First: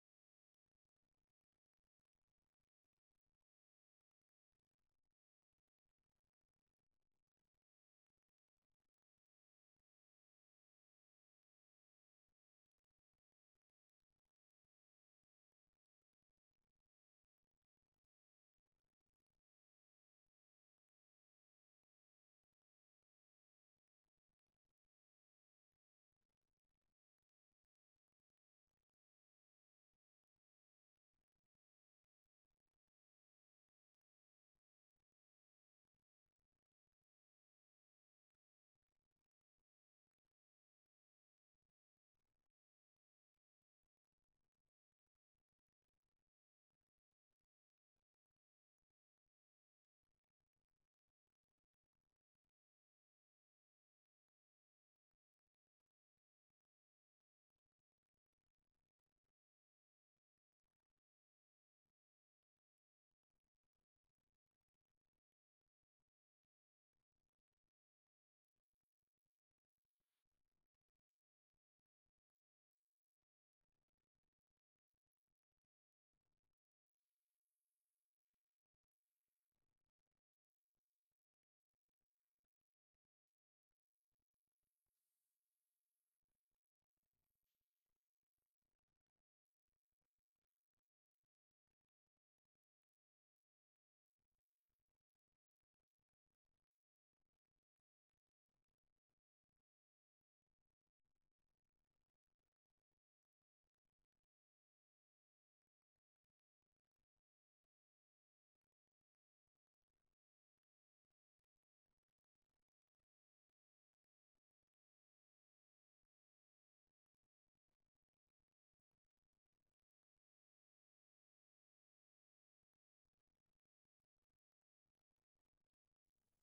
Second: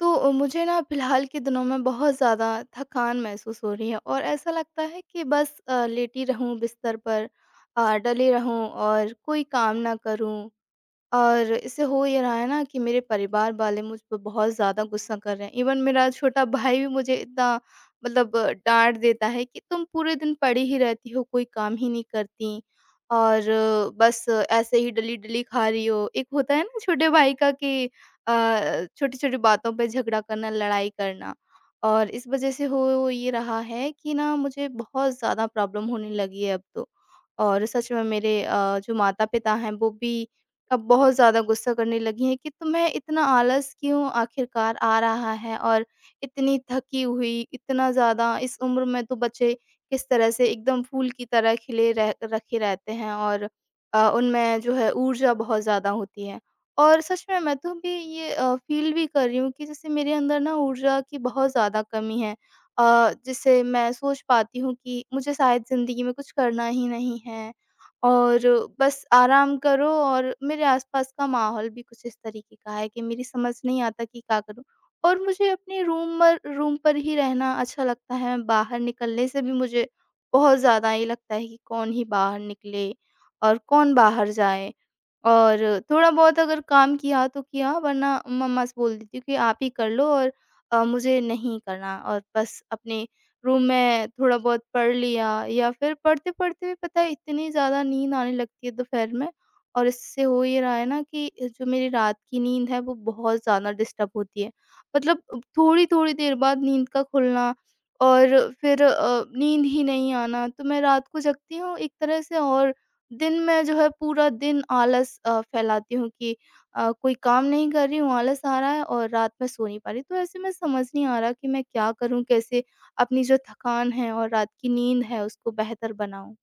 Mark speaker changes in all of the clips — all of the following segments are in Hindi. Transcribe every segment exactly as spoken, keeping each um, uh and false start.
Speaker 1: तो अ, मुझे ना फ़िलहाल के दिनों में बहुत ज़्यादा थकान महसूस हो रही है और ऐसा लगता है कि बस अ, लेटी रहूँ बिस्तर पर, अ, डली रहूँ और कोई काम ना करूँ। और इससे हो ये रहा है ना कि मेरे परिवार वाले मुझ पे बहुत ज़्यादा गुस्सा कर रहे हैं। इवन मेरा छोटा भाई भी मुझे इतना मतलब डाँट देता है कि तुम पूरे दिन पड़ी ही रहती हो, कोई काम ही नहीं करती और अ, बस अ, ऐसे ही डली-डली खा रही हो। एक होता है ना छोटे भाई का कि अ, छोटी-छोटी बातों पे झगड़ा करना, लड़ाई करना। और इस वज़ह से हो ये रहा है कि ना मुझे बहुत ज़्यादा प्रॉब्लम होने लगी है अब तो। और सच में मेरे अ, जो माता-पिता हैं वो भी अब बहुत ज़्यादा गुस्सा करने लगी हैं कि तुम्हें इतना आलस क्यों आखिरकार आ रहा है। और इतनी थकी हुई, इतना ज़्यादा इस उम्र में तो बच्चे किस तरह से एकदम फूल की तरह खिले रह रखे रहते हैं और अ, उनमें जो है ऊर्जा बहुत ज़्यादा होती है। और सच में मैं तो भी ये अ, फ़ील भी कर रही हूँ कि जैसे मेरे अंदर ना ऊर्जा की बहुत ज़्यादा कमी है, अ, जिससे मैं सोच पाती हूँ कि मुझे शायद ज़िंदगी में कुछ करना ही नहीं है और बस आराम करो। और मेरे आसपास का माहौल भी कुछ इस तरीके का है कि मेरी समझ नहीं आता कि क्या करूँ। और मुझे अपने रूम मर रूम पर ही रहना अच्छा लगता है, बाहर निकलने से भी मुझे बहुत ज़्यादा ये लगता है कि कौन ही बाहर निकले और कौन बाहर जाए। और थोड़ा बहुत अगर काम किया तो किया, वरना मम्मा से बोल देती हूँ कि आप ही कर लो और अ, मुझे नहीं करना। और बस अपने रूम में थोड़ा बहुत पढ़ लिया या फिर पढ़ते-पढ़ते भी पता है इतनी ज़्यादा नींद आने लगती है दोपहर में। और इससे हो ये रहा है ना कि जो मेरी रात की नींद है वो बहुत ज़्यादा डिस्टर्ब होती है। मतलब थोड़ी-थोड़ी देर बाद नींद का खुलना और फिर अ, नींद ही नहीं आना, तो मैं रात को जगती हूँ एक तरह से। और दिन में जो है पूरा दिन आलस अ, फैलाती हूँ कि अ, कोई काम नहीं कर रही हूँ, आलस आ रहा है और रात में सो नहीं पा रही। तो ऐसे में समझ नहीं आ रहा कि मैं क्या करूँ? कैसे अपनी जो थकान है और रात की नींद है उसको बेहतर बनाऊँ।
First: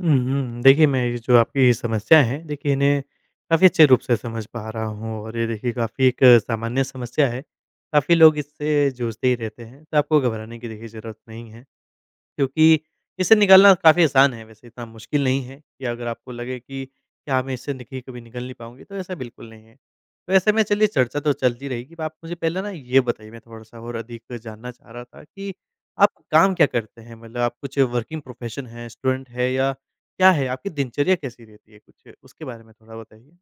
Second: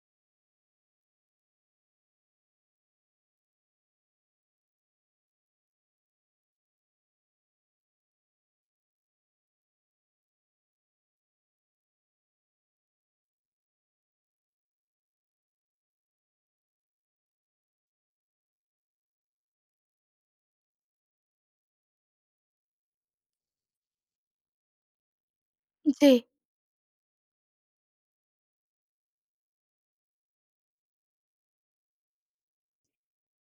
Speaker 2: हुँ, हुँ। देखिए, मैं ये जो आपकी समस्या है, देखिए इन्हें काफ़ी अच्छे रूप से समझ पा रहा हूँ, और ये देखिए काफ़ी एक सामान्य समस्या है। काफ़ी लोग इससे जूझते ही रहते हैं, तो आपको घबराने की देखिए ज़रूरत नहीं है। क्योंकि इससे निकलना काफ़ी आसान है, वैसे इतना मुश्किल नहीं है कि अगर आपको लगे कि क्या मैं इससे देखिए कभी निकल नहीं पाऊँगी, तो ऐसा बिल्कुल नहीं है। तो ऐसे में चलिए चर्चा तो चलती रहेगी, पर आप मुझे पहले ना ये बताइए, मैं थोड़ा-सा और अधिक जानना चाह रहा था कि आप
Speaker 1: जी।
Speaker 2: काम क्या करते हैं? मतलब आप कुछ वर्किंग प्रोफ़ेशन हैं, स्टूडेंट हैं या क्या है? आपकी दिनचर्या कैसी रहती है? कुछ उसके बारे में थोड़ा बताइए।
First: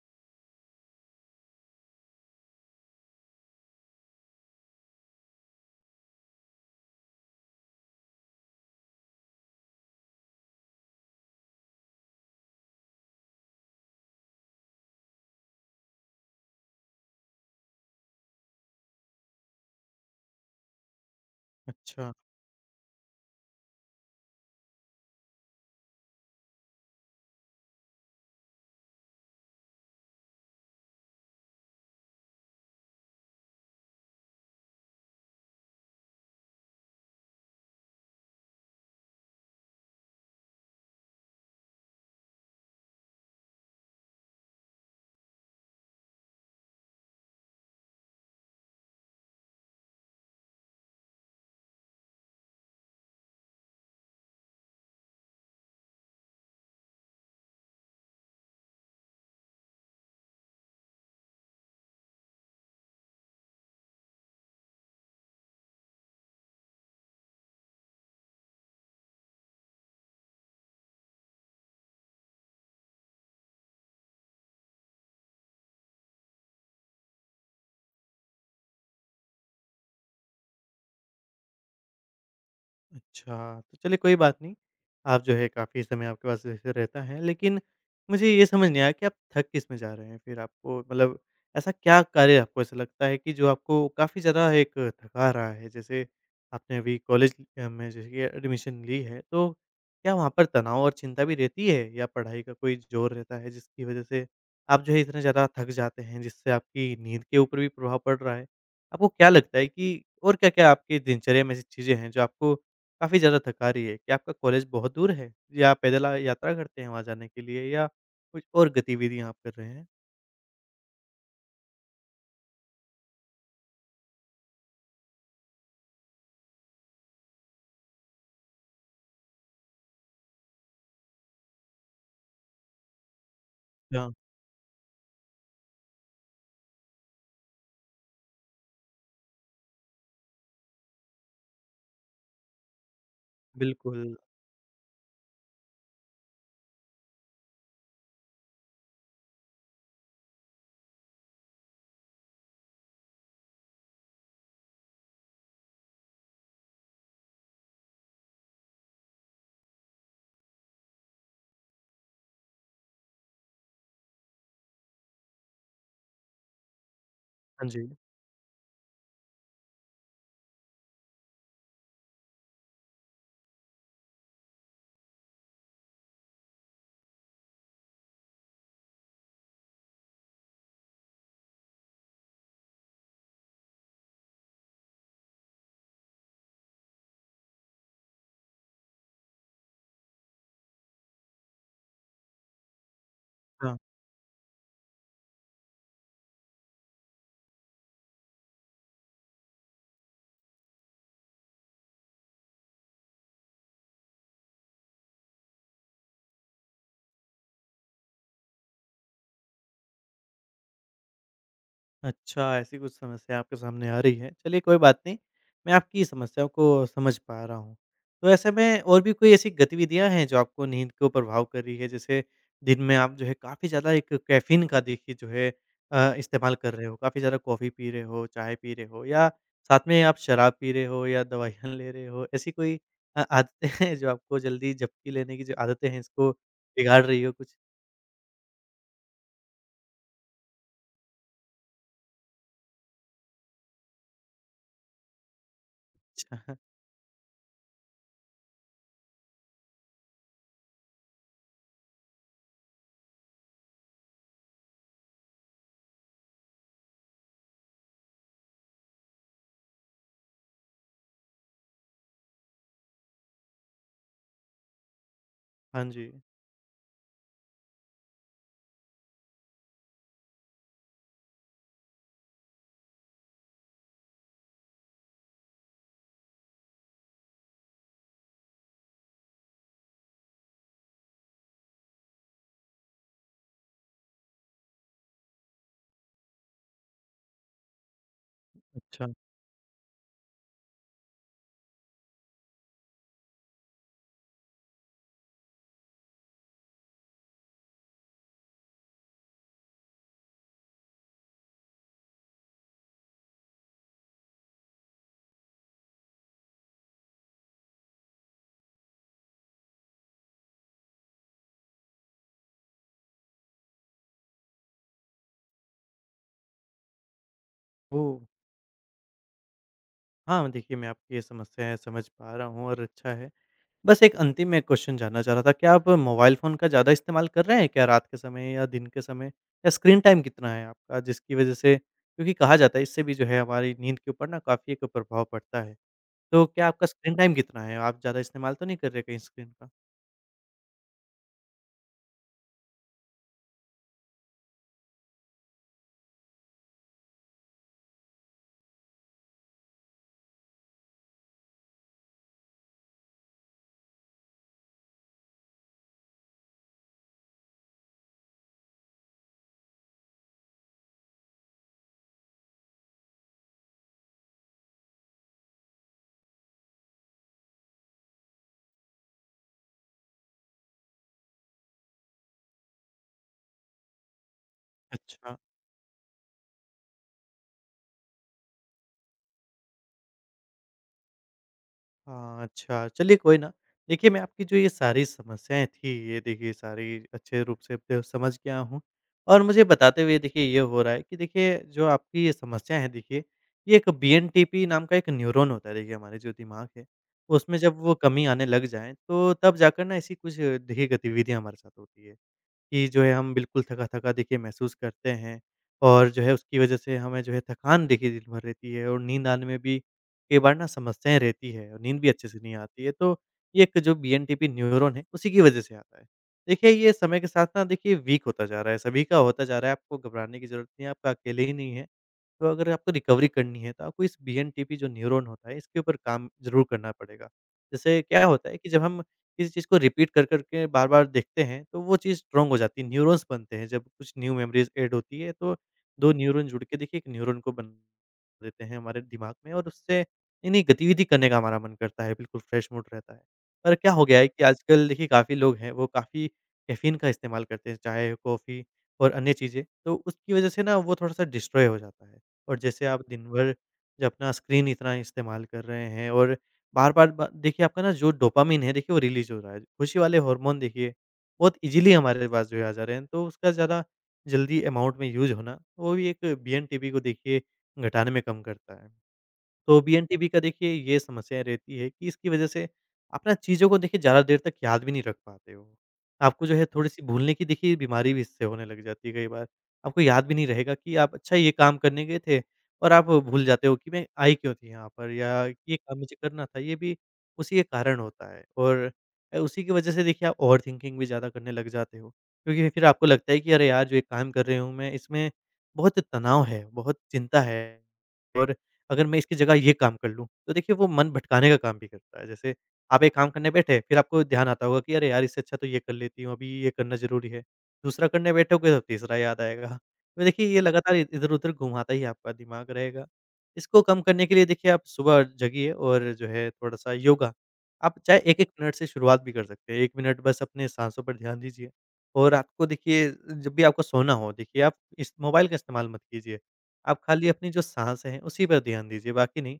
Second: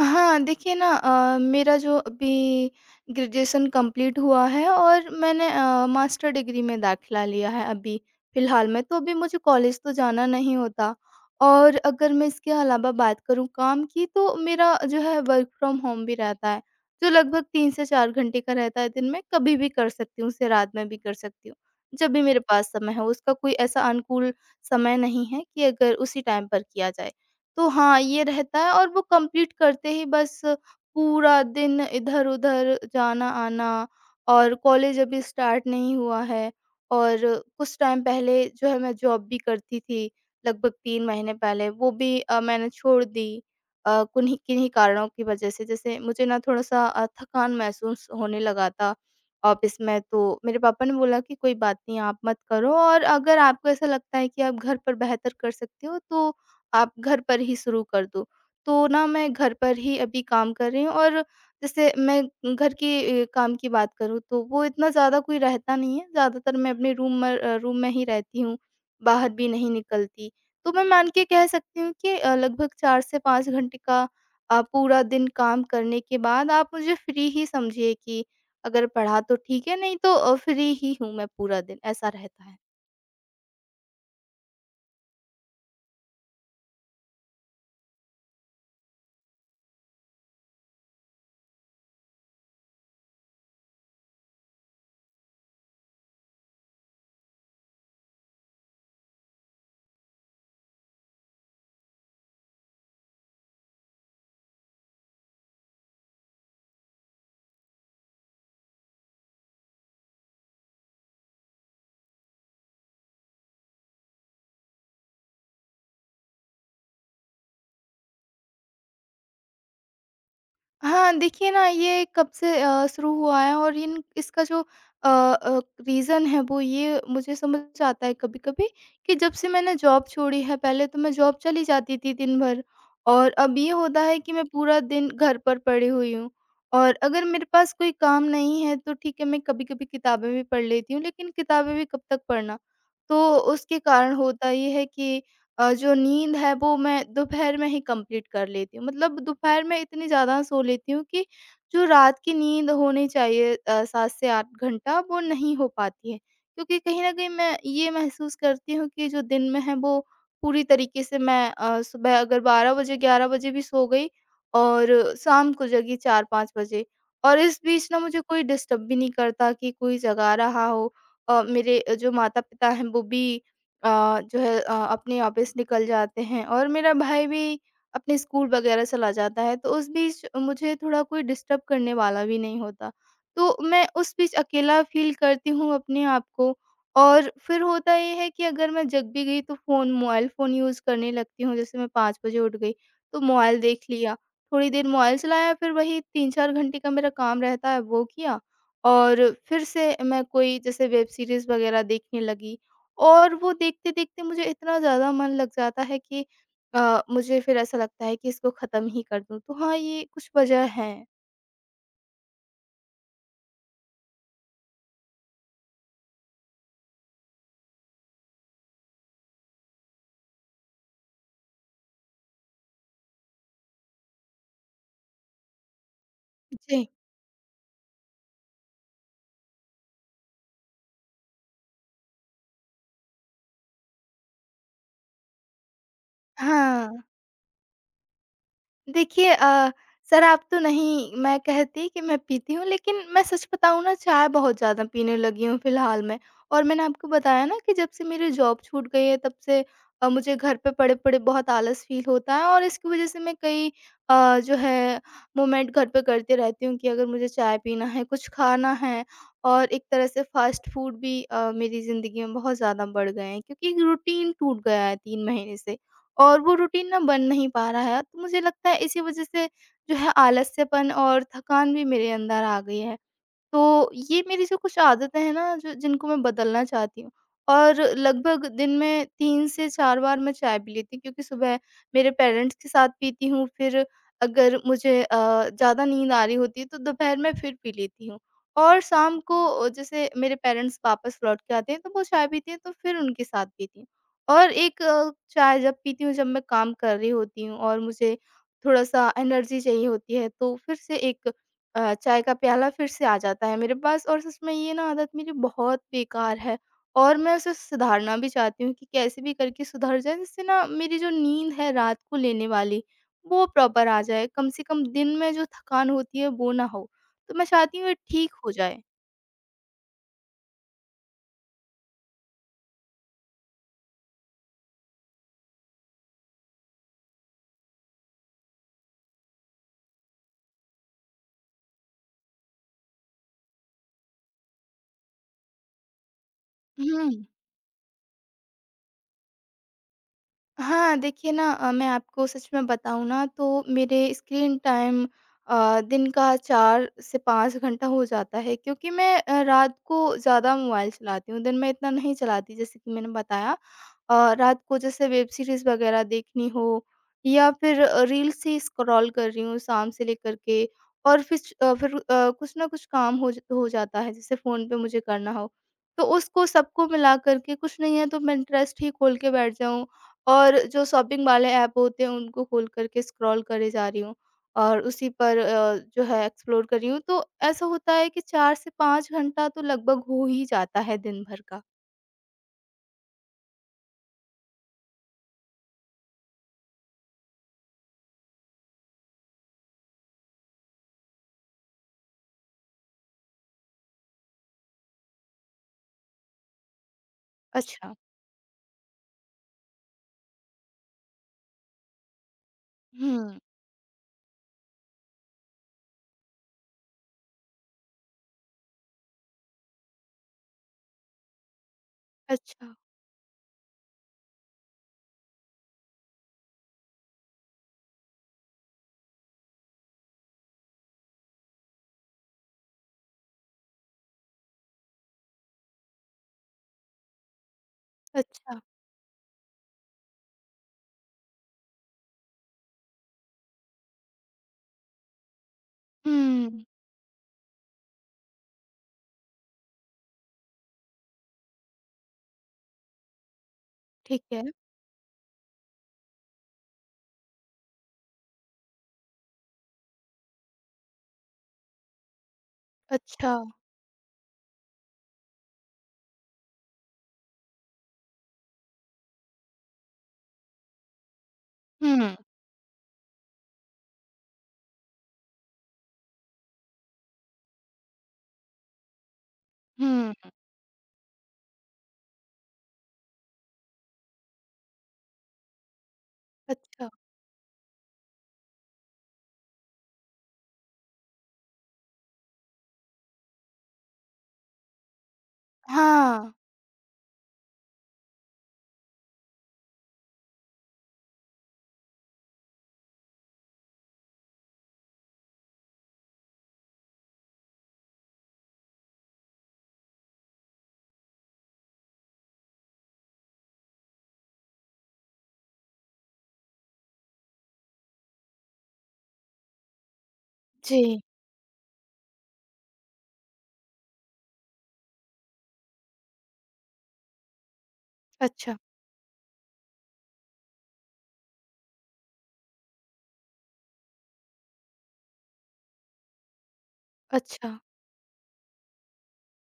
Speaker 1: हाँ, देखिए ना अ, मेरा जो अभी ग्रेजुएशन कंप्लीट हुआ है और मैंने अ, मास्टर डिग्री में दाखिला लिया है अभी फ़िलहाल में, तो अभी मुझे कॉलेज तो जाना नहीं होता। और अगर मैं इसके अलावा बात करूँ काम की तो मेरा जो है वर्क फ्रॉम होम भी रहता है, जो लगभग तीन से चार घंटे का रहता है दिन में, कभी भी कर सकती हूँ, उसे रात में भी कर सकती हूँ, जब
Speaker 2: अच्छा।
Speaker 1: भी मेरे पास समय हो। उसका कोई ऐसा अनुकूल समय नहीं है कि अगर उसी टाइम पर किया जाए। तो हाँ, ये रहता है और वो कंप्लीट करते ही बस पूरा दिन इधर-उधर जाना-आना, और कॉलेज अभी स्टार्ट नहीं हुआ है। और कुछ टाइम पहले जो है मैं जॉब भी करती थी, लगभग तीन महीने पहले, वो भी अ, मैंने छोड़ दी अ, कुन्ही किन्हीं कारणों की वजह से। जैसे मुझे ना थोड़ा-सा अ, थकान महसूस होने लगा था ऑफ़िस में, तो मेरे पापा ने बोला कि कोई बात नहीं आप मत करो, और अगर आपको ऐसा लगता है कि आप घर पर बेहतर कर सकते हो तो आप घर पर ही शुरू कर दो। तो ना मैं घर पर ही अभी काम कर रही हूँ। और जैसे मैं घर की अ, काम की बात करूँ तो वो इतना ज़्यादा कोई रहता नहीं है, ज़्यादातर मैं अपने रूम मर अ, रूम में ही रहती हूँ, बाहर भी नहीं निकलती। तो मैं मान के कह सकती हूँ कि अ, लगभग चार से पाँच घंटे का अ, पूरा दिन काम करने के बाद आप मुझे फ्री ही समझिए कि अगर पढ़ा तो ठीक है, नहीं तो अ, फ्री ही हूँ मैं पूरा दिन, ऐसा रहता है।
Speaker 2: अच्छा, तो चलिए कोई बात नहीं। आप जो है काफ़ी समय आपके पास वैसे रहता है, लेकिन मुझे ये समझ नहीं आया कि आप थक किसमें जा रहे हैं? फिर आपको मतलब ऐसा क्या कार्य आपको ऐसा लगता है कि जो आपको काफ़ी ज़्यादा एक थका रहा है? जैसे आपने अभी कॉलेज अ, में जैसे कि एडमिशन ली है, तो क्या वहाँ पर तनाव और चिंता भी रहती है या पढ़ाई का कोई ज़ोर रहता है जिसकी वज़ह से आप जो है इतने ज़्यादा थक जाते हैं जिससे आपकी नींद के ऊपर भी प्रभाव पड़ रहा है? आपको क्या लगता है कि और क्या-क्या आपकी दिनचर्या में ऐसी चीज़ें हैं जो आपको काफ़ी ज़्यादा थका रही है। क्या आपका कॉलेज बहुत दूर है? या पैदल अ, यात्रा करते हैं वहाँ जाने के लिए, या कुछ और गतिविधियाँ आप कर रहे हैं?
Speaker 1: हाँ, देखिए ना ये कब से अ, शुरू हुआ है और इन इसका जो अ अ, रीज़न है वो ये मुझे समझ आता है कभी-कभी कि जब से मैंने जॉब छोड़ी है, पहले तो मैं जॉब चली जाती थी दिन भर और अब ये होता
Speaker 2: हाँ,
Speaker 1: है कि मैं पूरा दिन घर पर पड़ी हुई हूँ। और अगर मेरे पास कोई काम नहीं है तो ठीक है मैं कभी-कभी किताबें भी पढ़ लेती हूँ, लेकिन किताबें भी कब तक पढ़ना। तो उसके
Speaker 2: बिल्कुल।
Speaker 1: कारण होता ये है कि अ, जो नींद है वो मैं दोपहर में ही कंप्लीट कर लेती हूँ। मतलब दोपहर में इतनी ज़्यादा सो लेती हूँ कि जो रात की नींद होनी चाहिए अ, सात से आठ घंटा, वो नहीं हो पाती है। क्योंकि कहीं न कहीं मैं ये महसूस करती हूँ कि जो दिन में है वो पूरी तरीके से मैं अ, सुबह अगर बारह बजे ग्यारह बजे भी सो गई और शाम को जगी चार पाँच बजे, और इस
Speaker 2: हाँ जी।
Speaker 1: बीच ना मुझे कोई डिस्टर्ब भी नहीं करता कि कोई जगा रहा हो। अ, मेरे अ, जो माता-पिता हैं वो भी अ, जो है अ, अपने ऑफिस निकल जाते हैं और मेरा भाई भी अपने स्कूल वगैरह चला जाता है, तो उस बीच मुझे थोड़ा कोई डिस्टर्ब करने वाला भी नहीं होता, तो मैं उस बीच अकेला फील करती हूँ अपने आप को। और फिर होता ये है कि अगर मैं जग भी गई तो फ़ोन मोबाइल फ़ोन यूज़ करने लगती हूँ। जैसे मैं पाँच बजे उठ गई तो मोबाइल देख लिया, थोड़ी देर मोबाइल चलाया, फिर वही तीन चार घंटे का मेरा काम रहता है वो किया, और फिर से मैं कोई जैसे वेब सीरीज़ वगैरह देखने लगी। और वो देखते-देखते मुझे इतना ज़्यादा मन लग जाता है कि अ, मुझे फिर ऐसा लगता है कि इसको ख़त्म ही कर दूँ। तो हाँ, ये कुछ वजह हैं।
Speaker 2: अच्छा, ऐसी कुछ समस्या आपके सामने आ रही है। चलिए कोई बात नहीं, मैं आपकी समस्या को समझ पा रहा हूँ। तो ऐसे में और भी कोई ऐसी गतिविधियाँ हैं जो आपको नींद को प्रभाव कर रही है? जैसे दिन में आप जो है काफ़ी ज़्यादा एक कैफ़ीन का देखिए जो है अ, इस्तेमाल कर
Speaker 1: जी।
Speaker 2: रहे हो, काफ़ी ज़्यादा कॉफ़ी पी रहे हो, चाय पी रहे हो, या साथ में आप शराब पी रहे हो या दवाइयाँ ले रहे हो। ऐसी कोई अ, आदतें हैं जो आपको जल्दी झपकी लेने की जो आदतें हैं, इसको
Speaker 1: हाँ।
Speaker 2: बिगाड़ रही हो कुछ?
Speaker 1: देखिए अ, शराब तो नहीं मैं कहती कि मैं पीती हूँ, लेकिन मैं सच बताऊँ ना चाय बहुत ज़्यादा पीने लगी हूँ फ़िलहाल में। और मैंने आपको बताया ना कि जब से मेरी जॉब छूट गई है तब से अ, मुझे घर पे पड़े-पड़े बहुत आलस फ़ील होता है, और इसकी वज़ह से मैं कई अ, जो है मोमेंट घर पे करती रहती हूँ कि अगर मुझे चाय पीना है, कुछ खाना है। और एक तरह से फ़ास्ट फ़ूड भी अ, मेरी ज़िंदगी में बहुत ज़्यादा बढ़ गए हैं, क्योंकि एक रूटीन टूट गया है तीन महीने से।
Speaker 2: हाँ जी,
Speaker 1: और वो रूटीन ना बन नहीं पा रहा है। तो मुझे लगता है इसी वज़ह से जो है आलस्यपन और थकान भी मेरे अंदर आ गई है। तो ये मेरी जो कुछ आदतें हैं ना, जो जिनको मैं बदलना चाहती हूँ। और लगभग दिन में तीन से चार बार मैं चाय पी लेती हूँ, क्योंकि सुबह मेरे पेरेंट्स के साथ पीती हूँ, फिर अगर मुझे अ, ज़्यादा नींद आ रही होती है तो दोपहर में फिर पी लेती हूँ। और
Speaker 2: अच्छा।
Speaker 1: शाम को जैसे मेरे पेरेंट्स वापस लौट के आते हैं तो वो चाय पीती हैं तो फिर उनके साथ पीती हूँ। और एक अ, चाय जब पीती हूँ, जब मैं काम कर रही होती हूँ और मुझे थोड़ा-सा एनर्जी चाहिए होती है, तो फिर से एक अ, चाय का प्याला फिर से आ जाता है मेरे पास। और सच में ये ना आदत मेरी बहुत बेकार है, और मैं उसे सुधारना भी चाहती हूँ कि कैसे भी करके सुधर जाए, जिससे ना मेरी जो नींद है रात को लेने वाली वो प्रॉपर आ जाए, कम से कम दिन में जो थकान होती है वो ना हो। तो मैं चाहती हूँ ये
Speaker 2: वो
Speaker 1: ठीक हो जाए।
Speaker 2: हाँ, देखिए, मैं आपकी ये समस्याएँ समझ पा रहा हूँ और अच्छा है। बस एक अंतिम में क्वेश्चन जानना चाह रहा था, क्या आप मोबाइल फ़ोन का ज़्यादा इस्तेमाल कर रहे हैं क्या रात के समय या दिन के समय? या स्क्रीन टाइम कितना है आपका जिसकी वज़ह से, क्योंकि कहा जाता है इससे भी जो है हमारी नींद के ऊपर ना काफ़ी एक प्रभाव पड़ता है। तो क्या आपका
Speaker 1: हम्म।
Speaker 2: स्क्रीन टाइम कितना है? आप ज़्यादा इस्तेमाल तो नहीं कर रहे कहीं स्क्रीन का?
Speaker 1: हाँ, देखिए ना अ, मैं आपको सच में बताऊँ ना, तो मेरे स्क्रीन टाइम अ, दिन का चार से पाँच घंटा हो जाता है, क्योंकि मैं अ, रात को ज़्यादा मोबाइल चलाती हूँ, दिन में इतना नहीं चलाती जैसे कि मैंने बताया। अ, रात को जैसे वेब सीरीज़ वग़ैरह देखनी हो, या फिर अ, रील्स ही स्क्रॉल कर रही हूँ शाम से लेकर के, और फिच अ, फिर अ, कुछ ना कुछ काम हो ज हो जाता है, जैसे फ़ोन पे मुझे करना हो। तो उसको सबको मिला कर के कुछ नहीं है तो मैं इंटरेस्ट ही खोल के बैठ जाऊँ, और जो शॉपिंग वाले ऐप होते हैं उनको खोल करके स्क्रॉल करे जा रही हूँ, और उसी
Speaker 2: अच्छा।
Speaker 1: पर अ, जो है एक्सप्लोर कर रही हूँ। तो ऐसा होता है कि चार से पाँच घंटा तो लगभग हो ही जाता है दिन भर का।
Speaker 2: हाँ, अच्छा, चलिए कोई ना। देखिए, मैं आपकी जो ये सारी समस्याएँ थी, ये देखिए सारी अच्छे रूप से प समझ गया हूँ। और मुझे बताते हुए देखिए ये हो रहा है कि देखिए जो आपकी ये समस्या है देखिए, ये एक बीएनटीपी नाम का एक न्यूरॉन होता है देखिए हमारे जो दिमाग है, उसमें जब
Speaker 1: अच्छा।
Speaker 2: वो कमी आने लग जाए, तो तब जाकर ना ऐसी कुछ देखिए गतिविधियाँ हमारे साथ होती है। कि जो है हम
Speaker 1: हुँ।
Speaker 2: बिल्कुल थका-थका देखिए महसूस करते हैं, और जो है उसकी वजह से हमें जो है थकान देखिए दिन भर रहती है, और नींद आने में भी कई बार ना समस्याएँ रहती है, और नींद भी अच्छे से नहीं
Speaker 1: अच्छा।
Speaker 2: आती है। तो ये एक जो बीएनटीपी न्यूरॉन है, उसी की वजह से आता है। देखिए ये समय के साथ ना देखिए वीक होता जा रहा है, सभी का होता जा रहा है, आपको घबराने की ज़रूरत नहीं है, आपका अकेले ही नहीं है। तो अगर आपको रिकवरी करनी है, तो आपको इस बीएनटीपी जो न्यूरॉन होता है, इसके ऊपर काम ज़रूर करना पड़ेगा। जैसे क्या होता है
Speaker 1: अच्छा।
Speaker 2: कि जब हम किसी चीज़ को रिपीट कर, कर के बार-बार देखते हैं, तो वो चीज़ स्ट्रॉन्ग हो जाती है, न्यूरॉन्स बनते हैं। जब कुछ न्यू मेमोरीज़ ऐड होती है, तो दो न्यूरॉन
Speaker 1: हुँ।
Speaker 2: जुड़ के देखिए, एक न्यूरॉन को बना देते हैं हमारे दिमाग में, और उससे नई-नई गतिविधि करने का हमारा मन करता है, बिल्कुल फ्रेश मूड रहता है। पर क्या हो गया
Speaker 1: ठीक
Speaker 2: है
Speaker 1: है।
Speaker 2: कि आजकल देखिए काफ़ी लोग हैं, वो काफ़ी कैफ़ीन का इस्तेमाल करते हैं, चाय, कॉफ़ी और अन्य चीज़ें, तो उसकी वज़ह से ना वो थोड़ा-सा डिस्ट्रॉय हो जाता है। और जैसे आप दिन
Speaker 1: अच्छा।
Speaker 2: भर जो अपना स्क्रीन इतना इस्तेमाल कर रहे हैं, और बार-बार ब देखिए आपका ना जो डोपामाइन है देखिए वो रिलीज़ हो रहा है। खुशी वाले हार्मोन देखिए बहुत ईज़िली
Speaker 1: हुँ।
Speaker 2: हमारे पास जो है आ जा रहे हैं, तो उसका ज़्यादा जल्दी अमाउंट में यूज़ होना वो भी एक बीएनटीबी को देखिए घटाने में कम करता है। तो
Speaker 1: हुँ।
Speaker 2: बीएनटीबी का देखिए ये समस्या रहती है कि इसकी वजह से आप ना चीज़ों को देखिए ज़्यादा देर तक याद भी नहीं रख पाते हो। आपको जो है
Speaker 1: अच्छा।
Speaker 2: थोड़ी-सी भूलने की देखिए बीमारी भी इससे होने लग जाती है कई बार। आपको याद भी नहीं रहेगा कि आप अच्छा ये काम करने गए थे, और आप भूल जाते हो कि मैं आई क्यों थी यहाँ पर, या ये काम मुझे
Speaker 1: हाँ।
Speaker 2: करना था, ये भी उसी के कारण होता है। और अ, उसी की वजह से देखिए आप ओवरथिंकिंग भी ज़्यादा करने लग जाते हो। क्योंकि फिर आपको लगता है कि अरे यार, जो ये काम कर रही हूँ मैं, इसमें बहुत तनाव है, बहुत चिंता है, और अगर मैं इसकी जगह ये काम कर लूँ, तो देखिए वो मन भटकाने का काम भी करता है। जैसे आप एक काम करने बैठे, फिर आपको ध्यान आता होगा कि अरे यार! इससे अच्छा तो ये कर लेती हूँ, अभी ये करना ज़रूरी है। दूसरा करने बैठोगे तो तीसरा याद आएगा। तो देखिए ये
Speaker 1: जी।
Speaker 2: लगातार इधर-उधर घुमाता ही आपका दिमाग रहेगा। इसको कम करने के लिए देखिए आप सुबह जगिए और जो है थोड़ा-सा योगा, आप चाहे एक एक
Speaker 1: अच्छा।
Speaker 2: मिनट से शुरुआत भी कर सकते हैं। एक मिनट बस अपने साँसों पर ध्यान दीजिए, और आपको देखिए जब भी आपको सोना हो देखिए आप इस मोबाइल का इस्तेमाल मत कीजिए। आप खाली अपनी
Speaker 1: अच्छा।
Speaker 2: जो साँस है, उसी पर ध्यान दीजिए, बाकी नहीं।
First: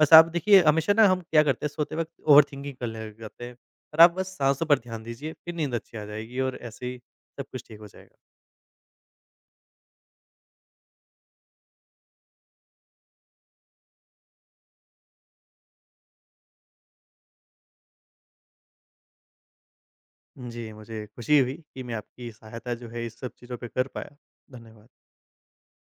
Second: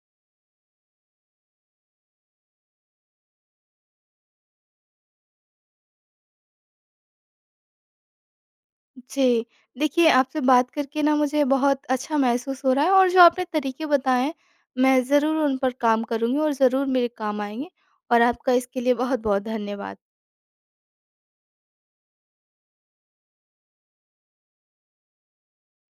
Speaker 2: बस आप देखिए, हमेशा ना हम क्या करते हैं, सोते वक़्त ओवरथिंकिंग करने लग जाते हैं, पर आप बस साँसों पर ध्यान दीजिए, फिर नींद अच्छी आ जाएगी और ऐसे ही सब कुछ ठीक हो जाएगा।
Speaker 1: जी। देखिए, आपसे बात करके ना मुझे बहुत अच्छा महसूस हो रहा है, और जो आपने तरीके बताए हैं, मैं ज़रूर उन पर काम करूँगी और ज़रूर मेरे काम आएँगे, और आपका इसके लिए बहुत-बहुत धन्यवाद।
Speaker 2: जी, मुझे खुशी हुई कि मैं आपकी सहायता जो है इस सब चीज़ों पे कर पाया। धन्यवाद।